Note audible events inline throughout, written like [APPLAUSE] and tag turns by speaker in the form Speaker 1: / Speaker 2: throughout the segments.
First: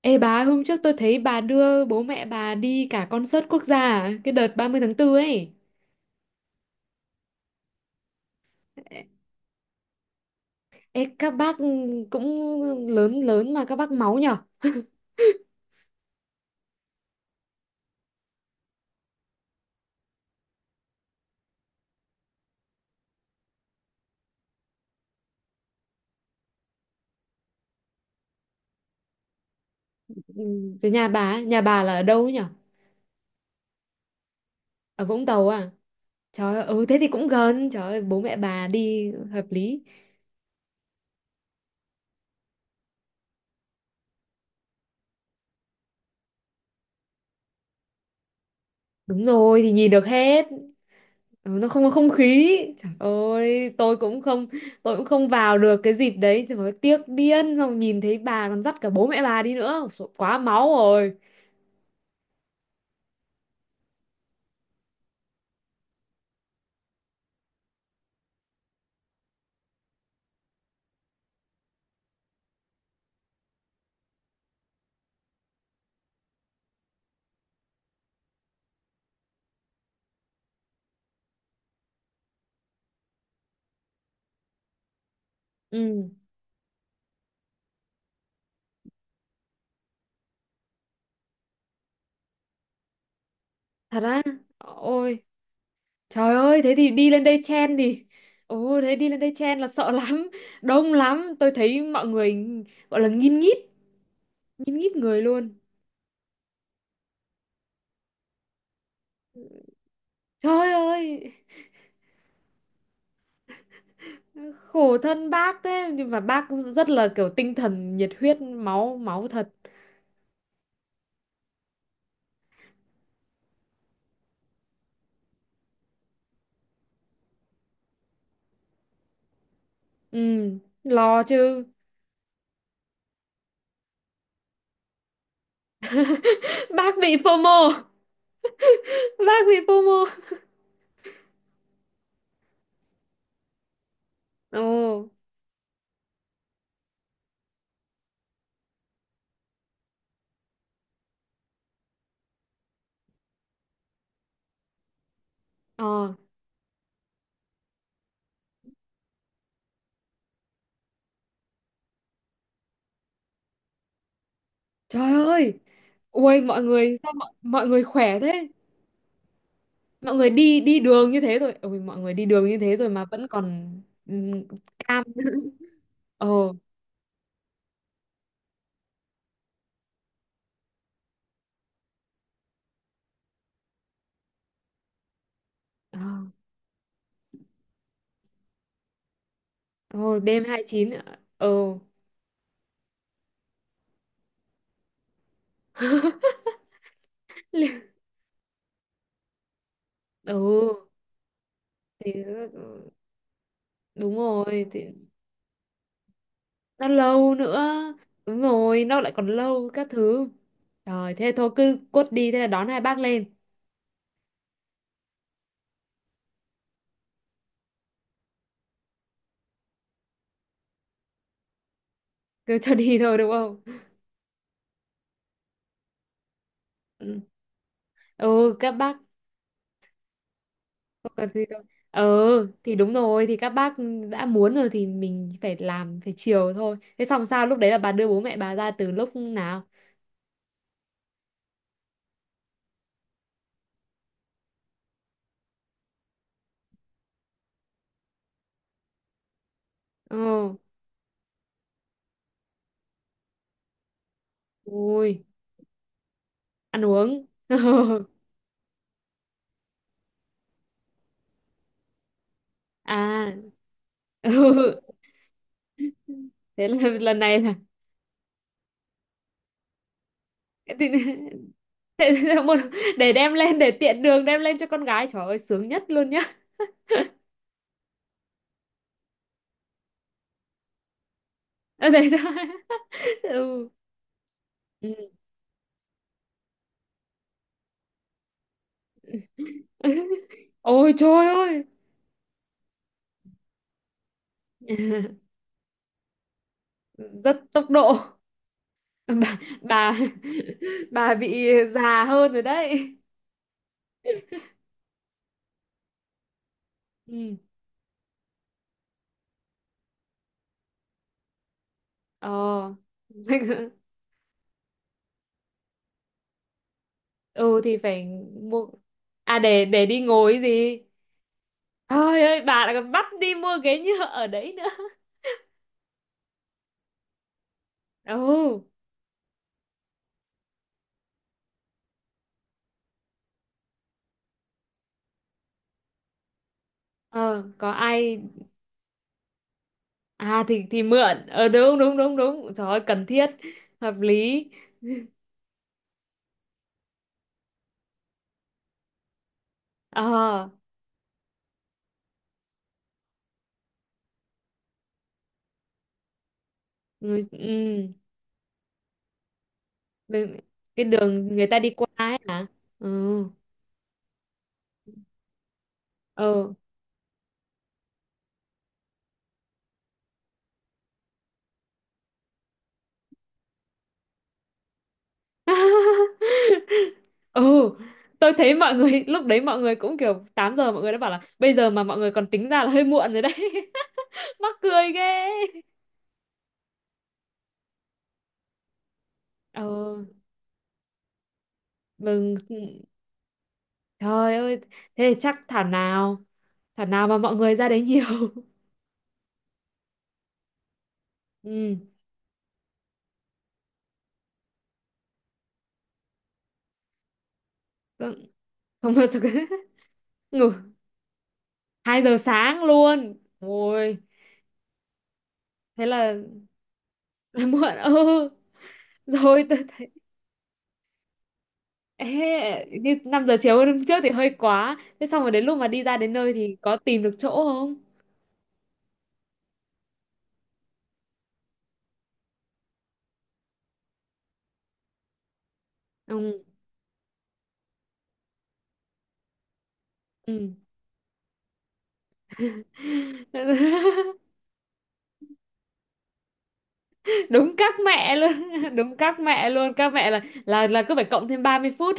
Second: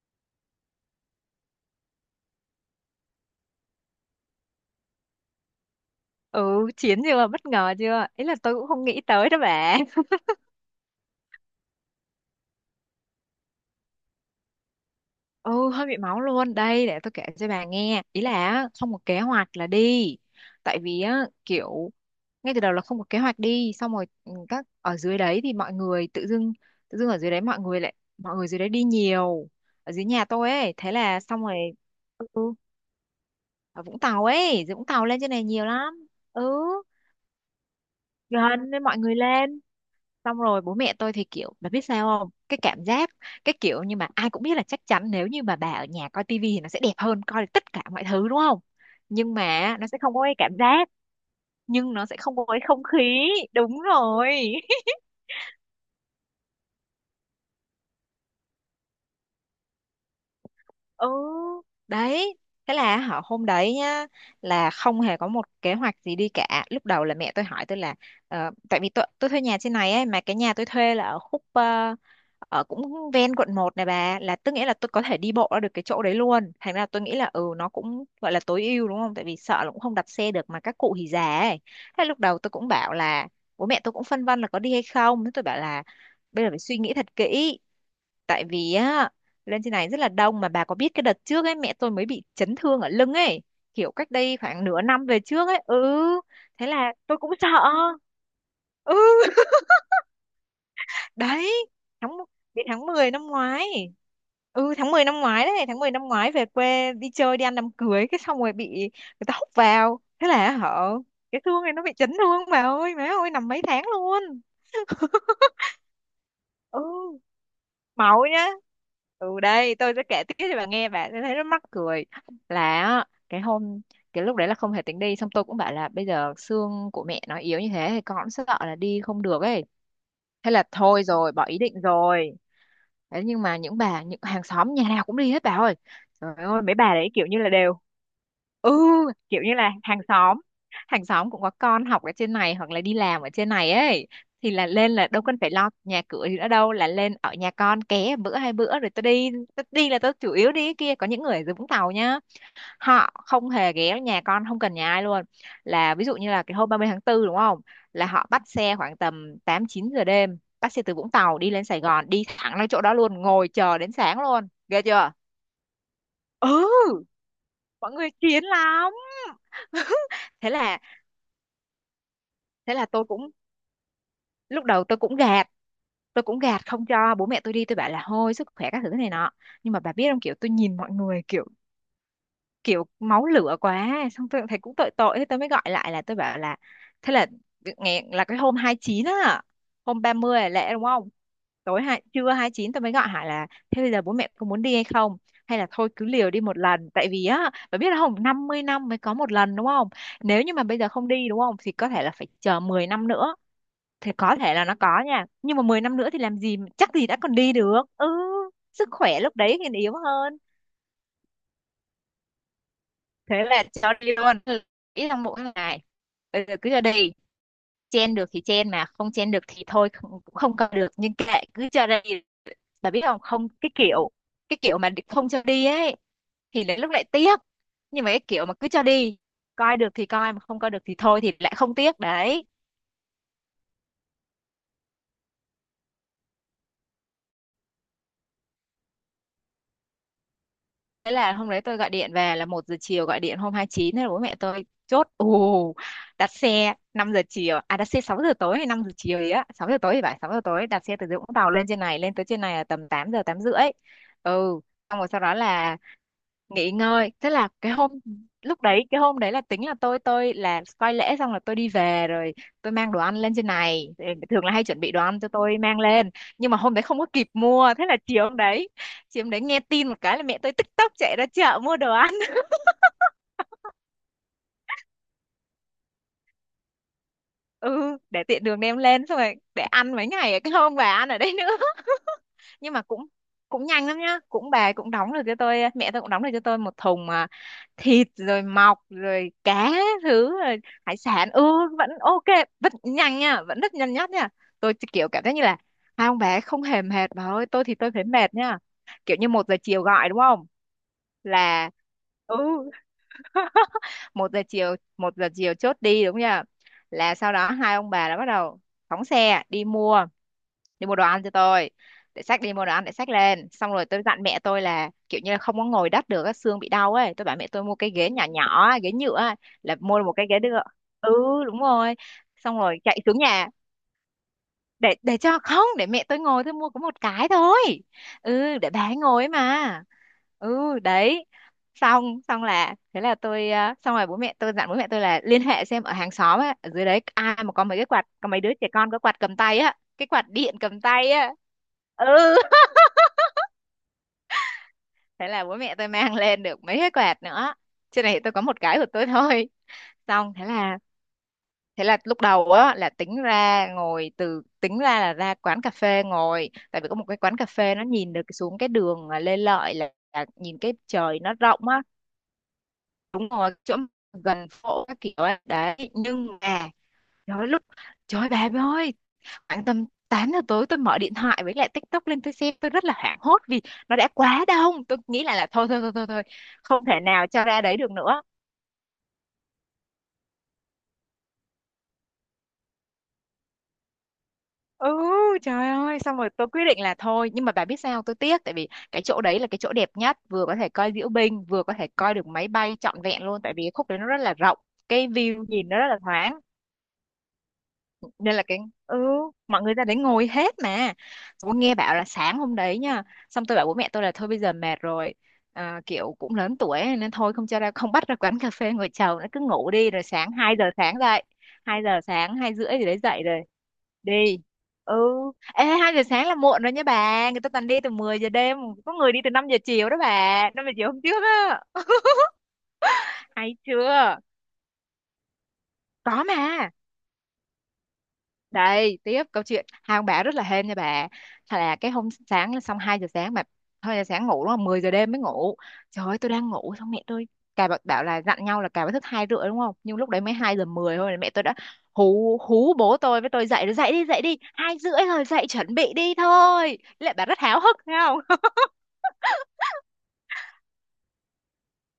Speaker 1: Ê bà, hôm trước tôi thấy bà đưa bố mẹ bà đi cả concert quốc gia à? Cái đợt 30 tháng 4 ấy.
Speaker 2: Ừ, chiến chưa? Bất ngờ chưa? Ý là tôi cũng không nghĩ tới đó bà. [LAUGHS]
Speaker 1: Ê, các bác cũng lớn lớn mà các bác máu nhở? [LAUGHS]
Speaker 2: Ừ, hơi bị máu luôn. Đây, để tôi kể cho bà nghe. Ý là á, không có kế hoạch là đi. Tại vì á, kiểu ngay từ đầu là không có kế hoạch đi. Xong rồi ừ, các ở dưới đấy thì mọi người tự dưng, ở dưới đấy mọi người lại, mọi người dưới đấy đi nhiều. Ở dưới nhà
Speaker 1: Ừ.
Speaker 2: tôi ấy.
Speaker 1: Rồi
Speaker 2: Thế
Speaker 1: nhà
Speaker 2: là
Speaker 1: bà,
Speaker 2: xong
Speaker 1: ấy,
Speaker 2: rồi,
Speaker 1: nhà bà là ở đâu ấy nhở?
Speaker 2: ừ, ở Vũng Tàu ấy. Dưới Vũng
Speaker 1: Ở
Speaker 2: Tàu lên
Speaker 1: Vũng
Speaker 2: trên này
Speaker 1: Tàu
Speaker 2: nhiều
Speaker 1: à?
Speaker 2: lắm. Ừ,
Speaker 1: Trời ơi, ừ thế thì cũng gần, trời ơi, bố mẹ bà
Speaker 2: gần nên mọi
Speaker 1: đi
Speaker 2: người
Speaker 1: hợp
Speaker 2: lên.
Speaker 1: lý.
Speaker 2: Xong rồi bố mẹ tôi thì kiểu bà biết sao không, cái cảm giác cái kiểu nhưng mà ai cũng biết là chắc chắn nếu như mà bà ở nhà coi tivi thì nó sẽ đẹp hơn, coi được tất cả mọi thứ đúng không,
Speaker 1: Đúng
Speaker 2: nhưng
Speaker 1: rồi, thì
Speaker 2: mà nó
Speaker 1: nhìn
Speaker 2: sẽ
Speaker 1: được
Speaker 2: không có cái
Speaker 1: hết.
Speaker 2: cảm giác,
Speaker 1: Ừ, nó không có
Speaker 2: nhưng nó
Speaker 1: không
Speaker 2: sẽ không có
Speaker 1: khí.
Speaker 2: cái không
Speaker 1: Trời
Speaker 2: khí,
Speaker 1: ơi,
Speaker 2: đúng
Speaker 1: tôi cũng
Speaker 2: rồi.
Speaker 1: không
Speaker 2: [LAUGHS]
Speaker 1: tôi cũng không vào được cái dịp đấy, trời ơi, tiếc điên xong nhìn thấy bà còn dắt cả bố mẹ bà đi nữa. Ôi, dồi, quá máu
Speaker 2: Ừ
Speaker 1: rồi.
Speaker 2: đấy, thế là họ hôm đấy nhá, là không hề có một kế hoạch gì đi cả. Lúc đầu là mẹ tôi hỏi tôi là tại vì tôi thuê nhà trên này ấy, mà cái nhà tôi thuê là ở khúc ở cũng ven quận một này bà, là tức nghĩa là tôi có thể đi bộ ra được cái chỗ đấy luôn, thành ra tôi nghĩ là ừ nó cũng gọi là tối ưu đúng không, tại vì sợ là cũng không đặt xe được mà các cụ thì già ấy. Thế lúc đầu tôi cũng bảo là bố mẹ tôi cũng phân vân là có đi hay không, thế tôi bảo là
Speaker 1: Ừ.
Speaker 2: bây giờ phải suy nghĩ thật kỹ, tại vì á lên trên này rất là đông. Mà bà có biết cái đợt trước ấy, mẹ tôi mới bị chấn thương ở lưng ấy, kiểu
Speaker 1: Thật
Speaker 2: cách
Speaker 1: á?
Speaker 2: đây khoảng nửa năm về
Speaker 1: Ôi,
Speaker 2: trước ấy, ừ
Speaker 1: trời ơi,
Speaker 2: thế
Speaker 1: thế thì
Speaker 2: là
Speaker 1: đi
Speaker 2: tôi
Speaker 1: lên
Speaker 2: cũng
Speaker 1: đây
Speaker 2: sợ.
Speaker 1: chen thì... Ồ, thế
Speaker 2: Ừ.
Speaker 1: đi lên đây
Speaker 2: [LAUGHS]
Speaker 1: chen là sợ [LAUGHS] lắm, đông lắm. Tôi
Speaker 2: Đấy,
Speaker 1: thấy mọi
Speaker 2: tháng
Speaker 1: người
Speaker 2: đến tháng
Speaker 1: gọi là
Speaker 2: 10 năm ngoái,
Speaker 1: nghìn
Speaker 2: ừ tháng
Speaker 1: nghít
Speaker 2: 10 năm
Speaker 1: người luôn.
Speaker 2: ngoái đấy, tháng 10 năm ngoái về quê đi chơi đi ăn đám cưới, cái xong rồi bị người ta húc vào, thế là
Speaker 1: Trời
Speaker 2: họ
Speaker 1: ơi,
Speaker 2: cái thương này nó bị chấn thương bà ơi, má ơi, nằm mấy tháng luôn.
Speaker 1: khổ thân bác thế. Nhưng mà bác
Speaker 2: Ừ,
Speaker 1: rất là kiểu tinh thần, nhiệt
Speaker 2: máu
Speaker 1: huyết,
Speaker 2: nhá.
Speaker 1: máu, máu
Speaker 2: Ừ,
Speaker 1: thật.
Speaker 2: đây tôi sẽ kể tiếp cho bà nghe, bà sẽ thấy rất mắc cười. Là á, cái hôm cái lúc đấy là không thể tính đi, xong tôi cũng bảo là bây giờ xương của mẹ nó yếu như thế thì con cũng sợ là đi không được ấy,
Speaker 1: Ừ,
Speaker 2: thế là thôi
Speaker 1: lo
Speaker 2: rồi, bỏ ý
Speaker 1: chứ.
Speaker 2: định rồi. Thế nhưng mà những bà, những hàng xóm nhà nào cũng đi hết bà ơi, trời ơi mấy
Speaker 1: [LAUGHS] Bác
Speaker 2: bà đấy
Speaker 1: bị
Speaker 2: kiểu như là
Speaker 1: FOMO,
Speaker 2: đều ừ kiểu
Speaker 1: bác bị
Speaker 2: như là hàng
Speaker 1: FOMO.
Speaker 2: xóm, hàng xóm cũng có con học ở trên này hoặc là đi làm ở trên này ấy, thì là lên là
Speaker 1: Ồ,
Speaker 2: đâu cần phải lo nhà cửa gì nữa đâu, là lên ở nhà con ké bữa hai bữa rồi tao đi. Tao đi là tao chủ yếu đi cái kia, có những người ở dưới Vũng Tàu nhá, họ không hề ghé nhà con, không cần nhà ai luôn. Là ví
Speaker 1: ờ,
Speaker 2: dụ như là cái hôm 30 tháng 4 đúng không, là họ bắt xe khoảng tầm 8 9 giờ đêm, bắt xe từ Vũng Tàu đi lên Sài Gòn đi thẳng lên chỗ đó luôn, ngồi chờ đến sáng luôn, ghê
Speaker 1: trời
Speaker 2: chưa.
Speaker 1: ơi. Ui, mọi người,
Speaker 2: Ừ
Speaker 1: sao mọi người
Speaker 2: mọi người
Speaker 1: khỏe
Speaker 2: chiến
Speaker 1: thế?
Speaker 2: lắm.
Speaker 1: Mọi
Speaker 2: [LAUGHS]
Speaker 1: người
Speaker 2: Thế
Speaker 1: đi
Speaker 2: là
Speaker 1: đi đường như thế rồi ôi mọi người đi đường như
Speaker 2: thế
Speaker 1: thế
Speaker 2: là
Speaker 1: rồi mà
Speaker 2: tôi
Speaker 1: vẫn
Speaker 2: cũng
Speaker 1: còn ừm,
Speaker 2: lúc đầu
Speaker 1: cam. [LAUGHS]
Speaker 2: tôi cũng
Speaker 1: Ồ.
Speaker 2: gạt không cho bố mẹ tôi đi, tôi bảo là thôi sức khỏe các thứ này nọ. Nhưng mà bà biết không, kiểu tôi nhìn mọi người kiểu kiểu máu lửa quá, xong tôi cũng thấy cũng tội tội, thế tôi mới gọi lại
Speaker 1: ờ,
Speaker 2: là tôi bảo là thế là ngày là cái hôm 29 á, hôm
Speaker 1: Ồ,
Speaker 2: 30
Speaker 1: đêm
Speaker 2: là lễ đúng
Speaker 1: 29
Speaker 2: không,
Speaker 1: ạ. Ồ.
Speaker 2: tối hai trưa 29 tôi mới gọi hỏi là thế bây giờ bố mẹ có muốn đi hay không, hay là thôi cứ liều đi
Speaker 1: [LAUGHS]
Speaker 2: một lần, tại vì á bà
Speaker 1: Liệu-
Speaker 2: biết không, 50 năm mới có một lần đúng không,
Speaker 1: ừ
Speaker 2: nếu như mà bây giờ không đi đúng không thì có thể là
Speaker 1: thì
Speaker 2: phải
Speaker 1: ờ,
Speaker 2: chờ 10
Speaker 1: ờ,
Speaker 2: năm nữa, thì
Speaker 1: đúng
Speaker 2: có thể
Speaker 1: rồi
Speaker 2: là nó
Speaker 1: thì
Speaker 2: có nha, nhưng mà 10 năm nữa thì làm gì
Speaker 1: nó
Speaker 2: chắc gì đã
Speaker 1: lâu
Speaker 2: còn đi được.
Speaker 1: nữa,
Speaker 2: Ừ
Speaker 1: đúng rồi
Speaker 2: sức
Speaker 1: nó lại
Speaker 2: khỏe
Speaker 1: còn
Speaker 2: lúc đấy
Speaker 1: lâu
Speaker 2: thì
Speaker 1: các
Speaker 2: yếu
Speaker 1: thứ.
Speaker 2: hơn.
Speaker 1: Rồi thế thôi cứ cốt đi, thế là đón hai bác lên.
Speaker 2: Thế là cho đi luôn, ít trong mỗi ngày, bây giờ cứ cho đi, chen được thì chen mà không chen được thì thôi, không- cũng không cầm được nhưng kệ cứ cho đi.
Speaker 1: Cứ cho
Speaker 2: Bà
Speaker 1: đi
Speaker 2: biết
Speaker 1: thôi
Speaker 2: không,
Speaker 1: đúng
Speaker 2: không
Speaker 1: không.
Speaker 2: cái kiểu cái kiểu mà không cho đi ấy thì lại lúc lại
Speaker 1: Ừ.
Speaker 2: tiếc, nhưng mà cái kiểu mà
Speaker 1: Ừ,
Speaker 2: cứ
Speaker 1: các
Speaker 2: cho
Speaker 1: bác
Speaker 2: đi, coi được thì coi mà không coi được thì
Speaker 1: không
Speaker 2: thôi
Speaker 1: cần
Speaker 2: thì
Speaker 1: gì
Speaker 2: lại
Speaker 1: đâu.
Speaker 2: không tiếc
Speaker 1: Ờ
Speaker 2: đấy.
Speaker 1: thì đúng rồi thì các bác đã muốn rồi thì mình phải làm phải chiều thôi. Thế xong sao lúc đấy là bà đưa bố mẹ bà ra từ lúc nào?
Speaker 2: Thế là hôm đấy tôi gọi điện về là một giờ chiều, gọi điện hôm hai mươi chín, thế là bố mẹ tôi chốt ù, đặt xe 5 giờ chiều, à đặt xe 6 giờ tối hay 5 giờ chiều gì á, 6 giờ tối thì phải, 6 giờ
Speaker 1: Ờ.
Speaker 2: tối đặt xe từ Vũng Tàu lên trên này, lên tới trên này là tầm 8 giờ 8 rưỡi. Ừ, xong rồi sau
Speaker 1: Ui.
Speaker 2: đó là nghỉ
Speaker 1: Ăn
Speaker 2: ngơi,
Speaker 1: uống.
Speaker 2: thế là cái hôm
Speaker 1: [LAUGHS]
Speaker 2: lúc đấy, cái hôm đấy là tính là tôi là coi lễ xong là tôi đi về rồi, tôi mang đồ ăn
Speaker 1: À.
Speaker 2: lên trên này. Thì thường là hay
Speaker 1: Ừ.
Speaker 2: chuẩn bị đồ ăn cho tôi mang lên, nhưng mà
Speaker 1: Thế
Speaker 2: hôm đấy
Speaker 1: là
Speaker 2: không có
Speaker 1: lần
Speaker 2: kịp
Speaker 1: này là
Speaker 2: mua, thế là chiều hôm đấy chị hôm đấy nghe tin một cái là mẹ tôi tức
Speaker 1: [LAUGHS]
Speaker 2: tốc chạy ra
Speaker 1: thì-
Speaker 2: chợ mua đồ
Speaker 1: thế
Speaker 2: ăn.
Speaker 1: là
Speaker 2: [LAUGHS]
Speaker 1: một để đem lên, để tiện đường đem lên cho con gái, trời ơi sướng nhất luôn nhá. [LAUGHS]
Speaker 2: Ừ để tiện đường đem lên, xong rồi để ăn mấy ngày, cái hôm bà ăn ở đấy nữa.
Speaker 1: Ờ, để cho.
Speaker 2: [LAUGHS] Nhưng mà cũng cũng
Speaker 1: Ừ.
Speaker 2: nhanh lắm nhá, cũng bà cũng đóng
Speaker 1: Ừ.
Speaker 2: được cho tôi, mẹ tôi cũng đóng được cho tôi một thùng mà thịt rồi mọc rồi cá
Speaker 1: [LAUGHS]
Speaker 2: thứ rồi
Speaker 1: Ôi
Speaker 2: hải
Speaker 1: trời
Speaker 2: sản. Ừ
Speaker 1: ơi.
Speaker 2: vẫn ok, vẫn nhanh nha, vẫn rất nhanh nhất nha. Tôi kiểu cảm giác
Speaker 1: [LAUGHS]
Speaker 2: như là hai ông bà không hề mệt bà
Speaker 1: Rất
Speaker 2: ơi, tôi
Speaker 1: tốc
Speaker 2: thì tôi
Speaker 1: độ.
Speaker 2: thấy mệt nha.
Speaker 1: [LAUGHS]
Speaker 2: Kiểu như
Speaker 1: bà
Speaker 2: một giờ chiều
Speaker 1: bà
Speaker 2: gọi đúng
Speaker 1: [LAUGHS]
Speaker 2: không,
Speaker 1: bà bị
Speaker 2: là
Speaker 1: già hơn
Speaker 2: ừ.
Speaker 1: rồi đấy.
Speaker 2: [LAUGHS] Một giờ chiều, một giờ chiều chốt đi đúng chưa, là sau
Speaker 1: Ừ.
Speaker 2: đó hai ông bà đã bắt đầu phóng xe đi mua, đi mua đồ ăn cho tôi, để xách đi mua đồ
Speaker 1: Ờ.
Speaker 2: ăn để xách lên. Xong
Speaker 1: [LAUGHS]
Speaker 2: rồi tôi dặn mẹ tôi là kiểu như là không có ngồi đất được á, xương bị đau ấy, tôi bảo mẹ
Speaker 1: Ừ
Speaker 2: tôi mua
Speaker 1: thì
Speaker 2: cái
Speaker 1: phải
Speaker 2: ghế nhỏ
Speaker 1: mua.
Speaker 2: nhỏ á, ghế nhựa á,
Speaker 1: À
Speaker 2: là
Speaker 1: để đi
Speaker 2: mua một cái ghế
Speaker 1: ngồi
Speaker 2: được.
Speaker 1: gì?
Speaker 2: Ừ đúng rồi,
Speaker 1: Ơi ơi
Speaker 2: xong
Speaker 1: bà lại
Speaker 2: rồi
Speaker 1: còn
Speaker 2: chạy
Speaker 1: bắt
Speaker 2: xuống
Speaker 1: đi
Speaker 2: nhà
Speaker 1: mua ghế nhựa ở đấy nữa.
Speaker 2: để cho không, để mẹ tôi ngồi, tôi mua có một cái thôi. Ừ
Speaker 1: Ừ.
Speaker 2: để bà ấy ngồi ấy mà. Ừ đấy, xong xong là thế là tôi xong rồi bố mẹ tôi dặn, bố mẹ tôi là liên hệ xem ở hàng xóm á ở dưới đấy ai
Speaker 1: Ờ
Speaker 2: mà có
Speaker 1: có
Speaker 2: mấy cái quạt,
Speaker 1: ai.
Speaker 2: có mấy đứa trẻ con có quạt cầm tay á, cái quạt
Speaker 1: À
Speaker 2: điện cầm
Speaker 1: thì
Speaker 2: tay
Speaker 1: mượn,
Speaker 2: á.
Speaker 1: ờ đúng đúng đúng
Speaker 2: Ừ
Speaker 1: đúng, trời ơi, cần thiết, hợp lý.
Speaker 2: thế là bố mẹ tôi mang lên được mấy cái quạt nữa, trên này tôi có một cái của tôi thôi. Xong
Speaker 1: Ờ
Speaker 2: thế là lúc đầu á là tính ra ngồi từ, tính ra là ra quán cà phê ngồi, tại vì có một cái
Speaker 1: người.
Speaker 2: quán cà phê nó
Speaker 1: Ừ
Speaker 2: nhìn được xuống cái đường à, Lê Lợi là
Speaker 1: bên-
Speaker 2: nhìn cái
Speaker 1: cái
Speaker 2: trời
Speaker 1: đường
Speaker 2: nó
Speaker 1: người ta
Speaker 2: rộng
Speaker 1: đi
Speaker 2: á,
Speaker 1: qua ấy hả? Ừ.
Speaker 2: đúng rồi chỗ gần phố các kiểu á. Đấy, nhưng
Speaker 1: Ờ.
Speaker 2: mà trời ơi, lúc trời ơi, bà ơi, khoảng tầm 8 giờ tối tôi mở điện thoại với lại TikTok lên tôi xem, tôi rất là hoảng hốt vì nó đã quá đông. Tôi nghĩ lại là thôi thôi thôi thôi thôi, không thể
Speaker 1: [LAUGHS]
Speaker 2: nào
Speaker 1: Ừ.
Speaker 2: cho ra đấy được nữa.
Speaker 1: Tôi thấy mọi người lúc đấy, mọi người cũng kiểu 8 giờ mọi người đã bảo là bây giờ mà mọi người còn tính ra là hơi muộn rồi đấy. [LAUGHS] Mắc
Speaker 2: Ừ.
Speaker 1: cười ghê.
Speaker 2: Trời ơi, xong rồi tôi quyết định là thôi, nhưng mà bà biết sao tôi tiếc, tại vì cái chỗ đấy là cái
Speaker 1: Ờ
Speaker 2: chỗ đẹp nhất, vừa có thể coi diễu binh vừa có thể coi được
Speaker 1: mừng.
Speaker 2: máy bay trọn vẹn luôn, tại vì cái khúc đấy nó rất là
Speaker 1: Trời
Speaker 2: rộng,
Speaker 1: ơi,
Speaker 2: cái
Speaker 1: thế thì chắc
Speaker 2: view
Speaker 1: thảo
Speaker 2: nhìn nó rất là
Speaker 1: nào,
Speaker 2: thoáng.
Speaker 1: thảo nào mà mọi người ra đấy nhiều.
Speaker 2: Nên là
Speaker 1: [LAUGHS]
Speaker 2: ừ, mọi người ra đấy ngồi hết mà. Xong tôi
Speaker 1: Ừ.
Speaker 2: nghe bảo là sáng hôm đấy nha, xong tôi bảo bố mẹ tôi là thôi bây giờ mệt rồi, kiểu cũng lớn tuổi ấy, nên thôi không cho ra, không bắt
Speaker 1: Không,
Speaker 2: ra quán cà phê ngồi
Speaker 1: không bao
Speaker 2: chầu,
Speaker 1: giờ.
Speaker 2: nó cứ ngủ
Speaker 1: [LAUGHS]
Speaker 2: đi rồi sáng
Speaker 1: Ngủ
Speaker 2: 2 giờ sáng dậy. Hai giờ
Speaker 1: hai giờ
Speaker 2: sáng hai
Speaker 1: sáng
Speaker 2: rưỡi gì đấy
Speaker 1: luôn,
Speaker 2: dậy rồi
Speaker 1: ôi.
Speaker 2: đi. Ừ. Ê,
Speaker 1: Thế
Speaker 2: hai giờ
Speaker 1: là,
Speaker 2: sáng là muộn rồi nha bà,
Speaker 1: [LAUGHS]
Speaker 2: người
Speaker 1: là
Speaker 2: ta toàn
Speaker 1: muộn,
Speaker 2: đi từ
Speaker 1: ừ.
Speaker 2: 10 giờ đêm. Có
Speaker 1: [LAUGHS]
Speaker 2: người đi từ 5
Speaker 1: Rồi
Speaker 2: giờ
Speaker 1: tôi.
Speaker 2: chiều đó bà, 5 giờ chiều hôm trước á. [LAUGHS]
Speaker 1: Ê, như 5 giờ chiều
Speaker 2: Hay
Speaker 1: hôm trước thì
Speaker 2: chưa?
Speaker 1: hơi quá. Thế xong rồi đến lúc mà đi ra đến
Speaker 2: Có
Speaker 1: nơi thì
Speaker 2: mà.
Speaker 1: có tìm được chỗ không?
Speaker 2: Đây tiếp câu chuyện hai ông bà rất là hên nha bà. Thật là cái hôm sáng là xong 2 giờ sáng mà 2 giờ sáng ngủ đúng không, 10 giờ đêm mới ngủ. Trời ơi tôi
Speaker 1: Ừ.
Speaker 2: đang ngủ xong mẹ tôi bảo là dặn nhau là cà phải thức hai rưỡi đúng không, nhưng lúc đấy mới
Speaker 1: Ừ.
Speaker 2: 2 giờ 10 thôi là mẹ tôi đã hú hú, bố tôi với tôi dậy rồi, dậy đi dậy
Speaker 1: [LAUGHS]
Speaker 2: đi, hai rưỡi rồi dậy chuẩn bị đi thôi. Lại bà rất
Speaker 1: Đúng
Speaker 2: háo
Speaker 1: các
Speaker 2: hức thấy
Speaker 1: mẹ luôn.
Speaker 2: không.
Speaker 1: [LAUGHS] Đúng các mẹ luôn, các mẹ là cứ phải cộng thêm ba mươi phút.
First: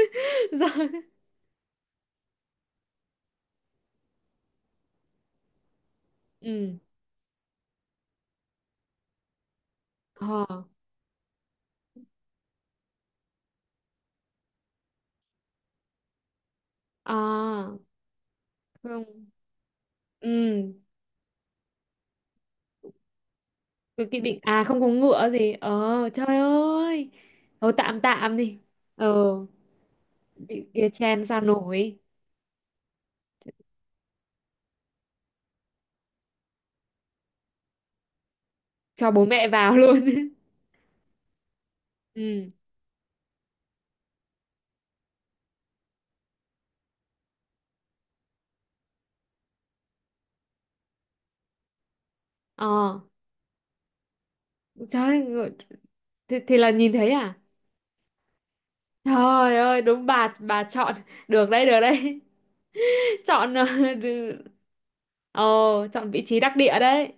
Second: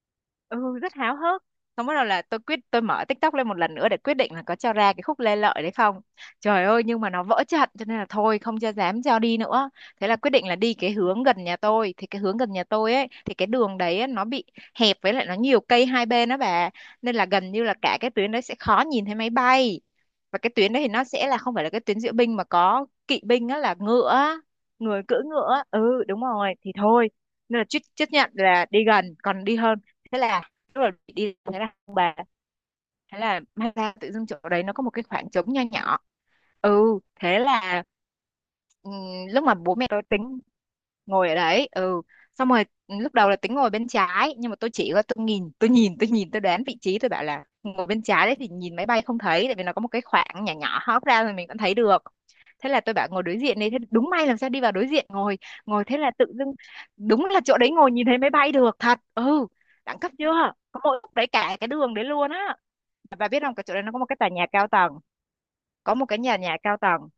Speaker 1: [LAUGHS]
Speaker 2: Ừ
Speaker 1: Rồi.
Speaker 2: rất háo hức. Xong bắt đầu là tôi mở TikTok lên một lần nữa để quyết định là có cho ra cái khúc Lê Lợi đấy không. Trời
Speaker 1: Ừ.
Speaker 2: ơi nhưng mà nó vỡ trận, cho nên là thôi không cho, dám cho đi nữa. Thế là quyết định là
Speaker 1: Ờ.
Speaker 2: đi cái hướng gần nhà tôi, thì cái hướng gần nhà tôi ấy thì cái đường đấy á, nó bị hẹp, với lại nó nhiều cây hai bên đó bà, nên là gần như là
Speaker 1: À
Speaker 2: cả cái tuyến đấy sẽ khó
Speaker 1: không.
Speaker 2: nhìn thấy máy bay.
Speaker 1: Ừ
Speaker 2: Và cái tuyến đấy thì nó sẽ là không phải là cái tuyến diễu binh mà có kỵ binh á, là
Speaker 1: cực
Speaker 2: ngựa
Speaker 1: kỳ
Speaker 2: á,
Speaker 1: định, à không có
Speaker 2: người cưỡi
Speaker 1: ngựa gì,
Speaker 2: ngựa á. Ừ
Speaker 1: ờ
Speaker 2: đúng
Speaker 1: trời
Speaker 2: rồi thì thôi,
Speaker 1: ơi.
Speaker 2: nên là
Speaker 1: Thôi
Speaker 2: chấp
Speaker 1: tạm
Speaker 2: chấp nhận
Speaker 1: tạm đi.
Speaker 2: là đi
Speaker 1: Ờ
Speaker 2: gần còn đi hơn. Thế là
Speaker 1: bị
Speaker 2: tức
Speaker 1: kia
Speaker 2: là
Speaker 1: chen
Speaker 2: đi
Speaker 1: sao
Speaker 2: thế là
Speaker 1: nổi.
Speaker 2: Thế là may ra tự dưng chỗ đấy nó có một cái khoảng trống nho nhỏ. Ừ thế là, ừ,
Speaker 1: Cho bố
Speaker 2: lúc
Speaker 1: mẹ
Speaker 2: mà bố
Speaker 1: vào
Speaker 2: mẹ tôi
Speaker 1: luôn. [LAUGHS]
Speaker 2: tính ngồi ở đấy. Ừ
Speaker 1: Ừ.
Speaker 2: xong rồi, ừ, lúc đầu là tính ngồi bên trái, nhưng mà tôi chỉ có tôi nhìn tôi đoán vị trí, tôi bảo là ngồi bên trái đấy thì nhìn máy bay không thấy, tại vì nó có một cái khoảng nhỏ nhỏ hóp ra rồi mình vẫn thấy được. Thế là tôi
Speaker 1: Ờ.
Speaker 2: bảo ngồi đối diện đi, thế đúng may làm sao, đi vào đối diện
Speaker 1: Trời
Speaker 2: ngồi
Speaker 1: ơi,
Speaker 2: ngồi thế là tự dưng
Speaker 1: thì là nhìn thấy
Speaker 2: đúng
Speaker 1: à?
Speaker 2: là chỗ đấy ngồi nhìn thấy máy bay được thật. Ừ,
Speaker 1: Trời ơi,
Speaker 2: đẳng
Speaker 1: đúng
Speaker 2: cấp chưa.
Speaker 1: bà
Speaker 2: Có
Speaker 1: chọn
Speaker 2: mỗi lúc đấy
Speaker 1: được
Speaker 2: cả
Speaker 1: đấy,
Speaker 2: cái
Speaker 1: được
Speaker 2: đường đấy
Speaker 1: đấy.
Speaker 2: luôn á.
Speaker 1: [LAUGHS]
Speaker 2: Bà biết
Speaker 1: Chọn
Speaker 2: không,
Speaker 1: ờ,
Speaker 2: cái chỗ đấy nó có một cái tòa
Speaker 1: đừ-
Speaker 2: nhà cao tầng,
Speaker 1: Ồ,
Speaker 2: có một
Speaker 1: chọn
Speaker 2: cái
Speaker 1: vị
Speaker 2: nhà
Speaker 1: trí đắc
Speaker 2: nhà
Speaker 1: địa
Speaker 2: cao tầng,
Speaker 1: đấy.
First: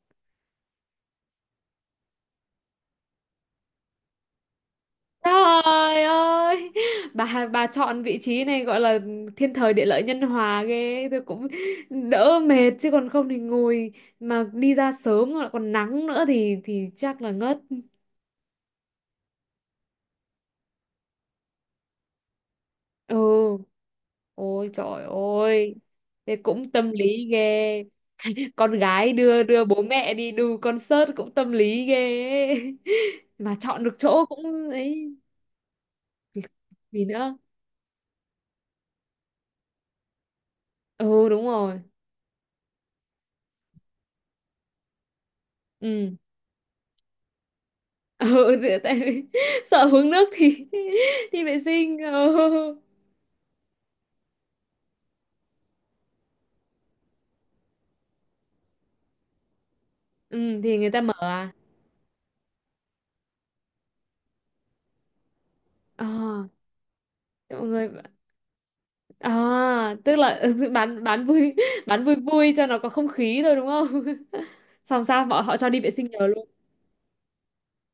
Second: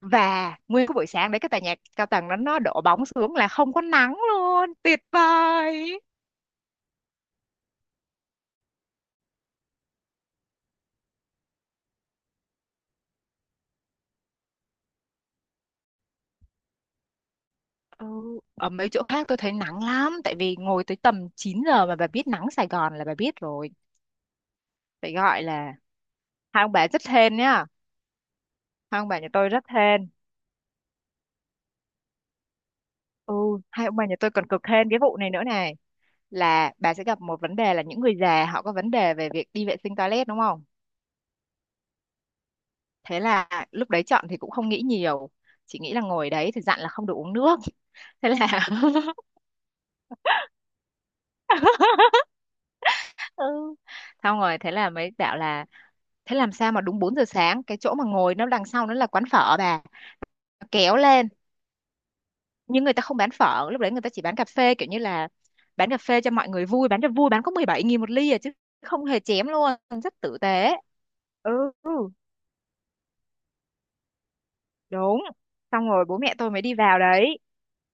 Speaker 2: và nguyên cái buổi sáng đấy cái tòa nhà cao tầng đó nó đổ bóng xuống là không có nắng luôn, tuyệt vời.
Speaker 1: Trời ơi, bà chọn vị trí này gọi là thiên thời địa lợi nhân hòa ghê, tôi cũng đỡ mệt chứ còn không thì ngồi mà đi ra sớm lại còn nắng nữa thì chắc là ngất.
Speaker 2: Ừ. Ở mấy chỗ khác tôi thấy nắng lắm, tại vì ngồi tới tầm 9 giờ, mà bà biết nắng Sài Gòn là bà biết
Speaker 1: Ừ,
Speaker 2: rồi,
Speaker 1: ôi trời
Speaker 2: phải gọi
Speaker 1: ơi,
Speaker 2: là
Speaker 1: thế
Speaker 2: hai
Speaker 1: cũng
Speaker 2: ông bà
Speaker 1: tâm
Speaker 2: rất
Speaker 1: lý
Speaker 2: hên nhá,
Speaker 1: ghê. Con
Speaker 2: hai ông
Speaker 1: gái
Speaker 2: bà nhà
Speaker 1: đưa
Speaker 2: tôi rất
Speaker 1: đưa bố
Speaker 2: hên.
Speaker 1: mẹ đi đu concert cũng tâm lý ghê ấy.
Speaker 2: Ừ.
Speaker 1: [LAUGHS] Mà chọn
Speaker 2: Hai
Speaker 1: được
Speaker 2: ông bà nhà
Speaker 1: chỗ
Speaker 2: tôi còn cực
Speaker 1: cũng
Speaker 2: hên cái
Speaker 1: ấy.
Speaker 2: vụ này nữa này, là bà sẽ
Speaker 1: Gì
Speaker 2: gặp
Speaker 1: nữa.
Speaker 2: một vấn đề là những người già họ có vấn đề về việc đi vệ sinh toilet đúng không.
Speaker 1: Ừ đúng rồi.
Speaker 2: Thế là lúc đấy chọn thì cũng không nghĩ nhiều, chỉ nghĩ là
Speaker 1: Ừ.
Speaker 2: ngồi đấy thì dặn là không được uống nước.
Speaker 1: [LAUGHS]
Speaker 2: Thế
Speaker 1: Ừ thì-
Speaker 2: là
Speaker 1: tại vì
Speaker 2: [LAUGHS]
Speaker 1: [LAUGHS] sợ hướng nước thì [LAUGHS] đi vệ sinh,
Speaker 2: [LAUGHS]
Speaker 1: ừ.
Speaker 2: ừ. Xong rồi thế là mới bảo là thế làm sao mà đúng 4 giờ sáng, cái chỗ mà ngồi nó đằng sau nó là quán phở bà,
Speaker 1: Ừ thì người
Speaker 2: kéo
Speaker 1: ta mở
Speaker 2: lên,
Speaker 1: à?
Speaker 2: nhưng người ta không bán phở lúc đấy, người ta chỉ bán cà phê, kiểu như là bán cà
Speaker 1: Ờ
Speaker 2: phê cho mọi người vui, bán cho vui, bán có mười
Speaker 1: mọi
Speaker 2: bảy
Speaker 1: người.
Speaker 2: nghìn một ly à chứ không hề
Speaker 1: À
Speaker 2: chém luôn,
Speaker 1: tức
Speaker 2: rất tử
Speaker 1: là
Speaker 2: tế.
Speaker 1: [LAUGHS] bán
Speaker 2: Ừ
Speaker 1: vui. [LAUGHS] Bán vui vui cho nó có không khí thôi đúng không? [LAUGHS] Xong
Speaker 2: đúng.
Speaker 1: sao bọn họ cho đi
Speaker 2: Xong
Speaker 1: vệ
Speaker 2: rồi
Speaker 1: sinh
Speaker 2: bố
Speaker 1: nhờ
Speaker 2: mẹ
Speaker 1: luôn?
Speaker 2: tôi mới đi vào đấy.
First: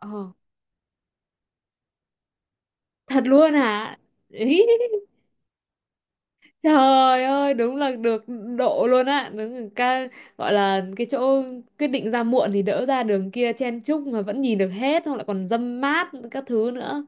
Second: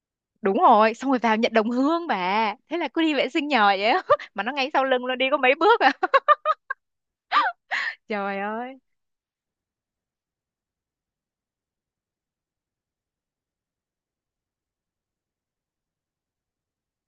Speaker 1: Ờ
Speaker 2: Đúng rồi xong rồi vào nhận đồng hương bà, thế là cứ đi
Speaker 1: thật
Speaker 2: vệ sinh
Speaker 1: luôn
Speaker 2: nhờ vậy
Speaker 1: hả?
Speaker 2: á. [LAUGHS] Mà nó ngay
Speaker 1: [LAUGHS]
Speaker 2: sau lưng nó đi có mấy bước à. [LAUGHS]
Speaker 1: Trời ơi, đúng là được
Speaker 2: Trời ơi,
Speaker 1: độ luôn á, đúng là ca, gọi là cái chỗ quyết định ra muộn thì đỡ ra đường kia chen chúc mà vẫn nhìn được hết, xong lại còn dâm mát các thứ nữa.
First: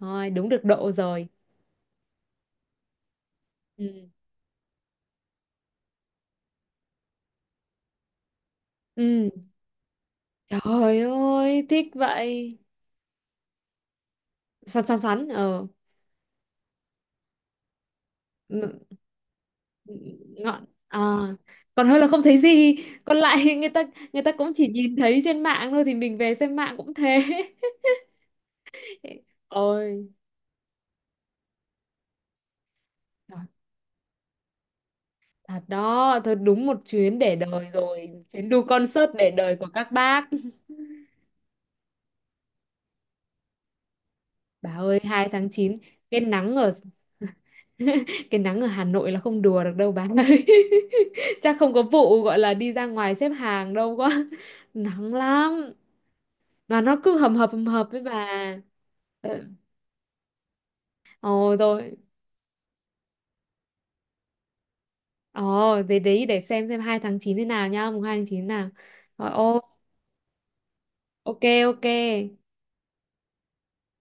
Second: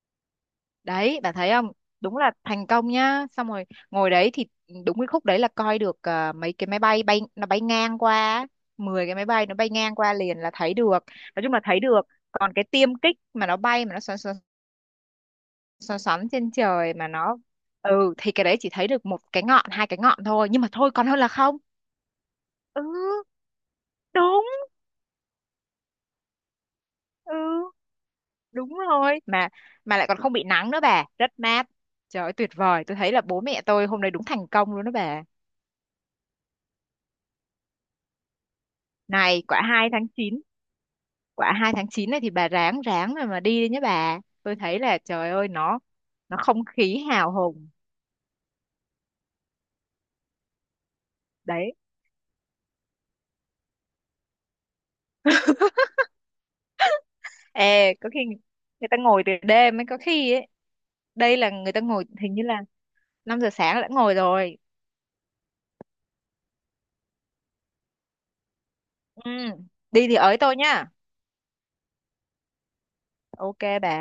Speaker 1: Thôi, đúng được độ
Speaker 2: đấy
Speaker 1: rồi.
Speaker 2: bà thấy không, đúng là thành công nhá. Xong rồi
Speaker 1: Ừ.
Speaker 2: ngồi đấy thì đúng cái khúc đấy là coi được, à, mấy cái máy bay bay nó bay ngang qua á. 10 cái máy
Speaker 1: Ừ.
Speaker 2: bay nó bay ngang qua liền là thấy được,
Speaker 1: Trời
Speaker 2: nói chung là
Speaker 1: ơi,
Speaker 2: thấy
Speaker 1: thích
Speaker 2: được. Còn
Speaker 1: vậy.
Speaker 2: cái tiêm kích mà nó bay mà nó xoắn xoắn
Speaker 1: Xoắn xoắn xoắn, ờ
Speaker 2: xoắn xoắn trên trời mà nó, ừ thì cái đấy chỉ thấy
Speaker 1: ng-
Speaker 2: được một cái ngọn hai cái ngọn thôi, nhưng
Speaker 1: ngọn
Speaker 2: mà thôi
Speaker 1: à?
Speaker 2: còn hơn là không.
Speaker 1: Còn hơn là không thấy gì,
Speaker 2: Ừ
Speaker 1: còn lại [LAUGHS] người ta, người ta
Speaker 2: đúng.
Speaker 1: cũng chỉ nhìn thấy trên mạng thôi thì mình về xem mạng cũng thế.
Speaker 2: Ừ đúng
Speaker 1: [LAUGHS]
Speaker 2: rồi. Mà
Speaker 1: Ôi.
Speaker 2: lại còn không bị nắng nữa bà, rất mát. Trời ơi tuyệt vời, tôi thấy là bố mẹ tôi hôm nay đúng thành công luôn đó bà.
Speaker 1: Thật đó, thật đúng một chuyến để đời rồi, chuyến đu concert để
Speaker 2: Này,
Speaker 1: đời
Speaker 2: quả
Speaker 1: của
Speaker 2: hai
Speaker 1: các
Speaker 2: tháng
Speaker 1: bác.
Speaker 2: chín
Speaker 1: [LAUGHS]
Speaker 2: quả 2 tháng 9 này thì bà ráng ráng rồi mà đi đi nhé bà. Tôi
Speaker 1: Bà
Speaker 2: thấy là
Speaker 1: ơi, 2
Speaker 2: trời ơi
Speaker 1: tháng chín,
Speaker 2: nó
Speaker 1: cái
Speaker 2: nó
Speaker 1: nắng
Speaker 2: không
Speaker 1: ở
Speaker 2: khí hào hùng
Speaker 1: [LAUGHS] cái nắng ở Hà Nội là không đùa được đâu bà ơi. [LAUGHS] Chắc không
Speaker 2: đấy.
Speaker 1: có vụ gọi là đi ra ngoài xếp hàng đâu quá. [LAUGHS] Nắng lắm. Mà nó cứ hầm hập
Speaker 2: Ê,
Speaker 1: với
Speaker 2: có khi
Speaker 1: bà.
Speaker 2: người ta ngồi
Speaker 1: Ờ.
Speaker 2: từ đêm ấy có khi ấy. Đây là
Speaker 1: Ồ
Speaker 2: người ta
Speaker 1: rồi.
Speaker 2: ngồi hình như là 5 giờ sáng đã ngồi rồi.
Speaker 1: Ồ, thế đấy để xem 2 tháng 9 thế nào nhá, mùng 2 tháng 9 nào. Rồi,
Speaker 2: Ừ,
Speaker 1: ô,
Speaker 2: đi thì ới tôi nhá.
Speaker 1: ok ok.
Speaker 2: Ok bà.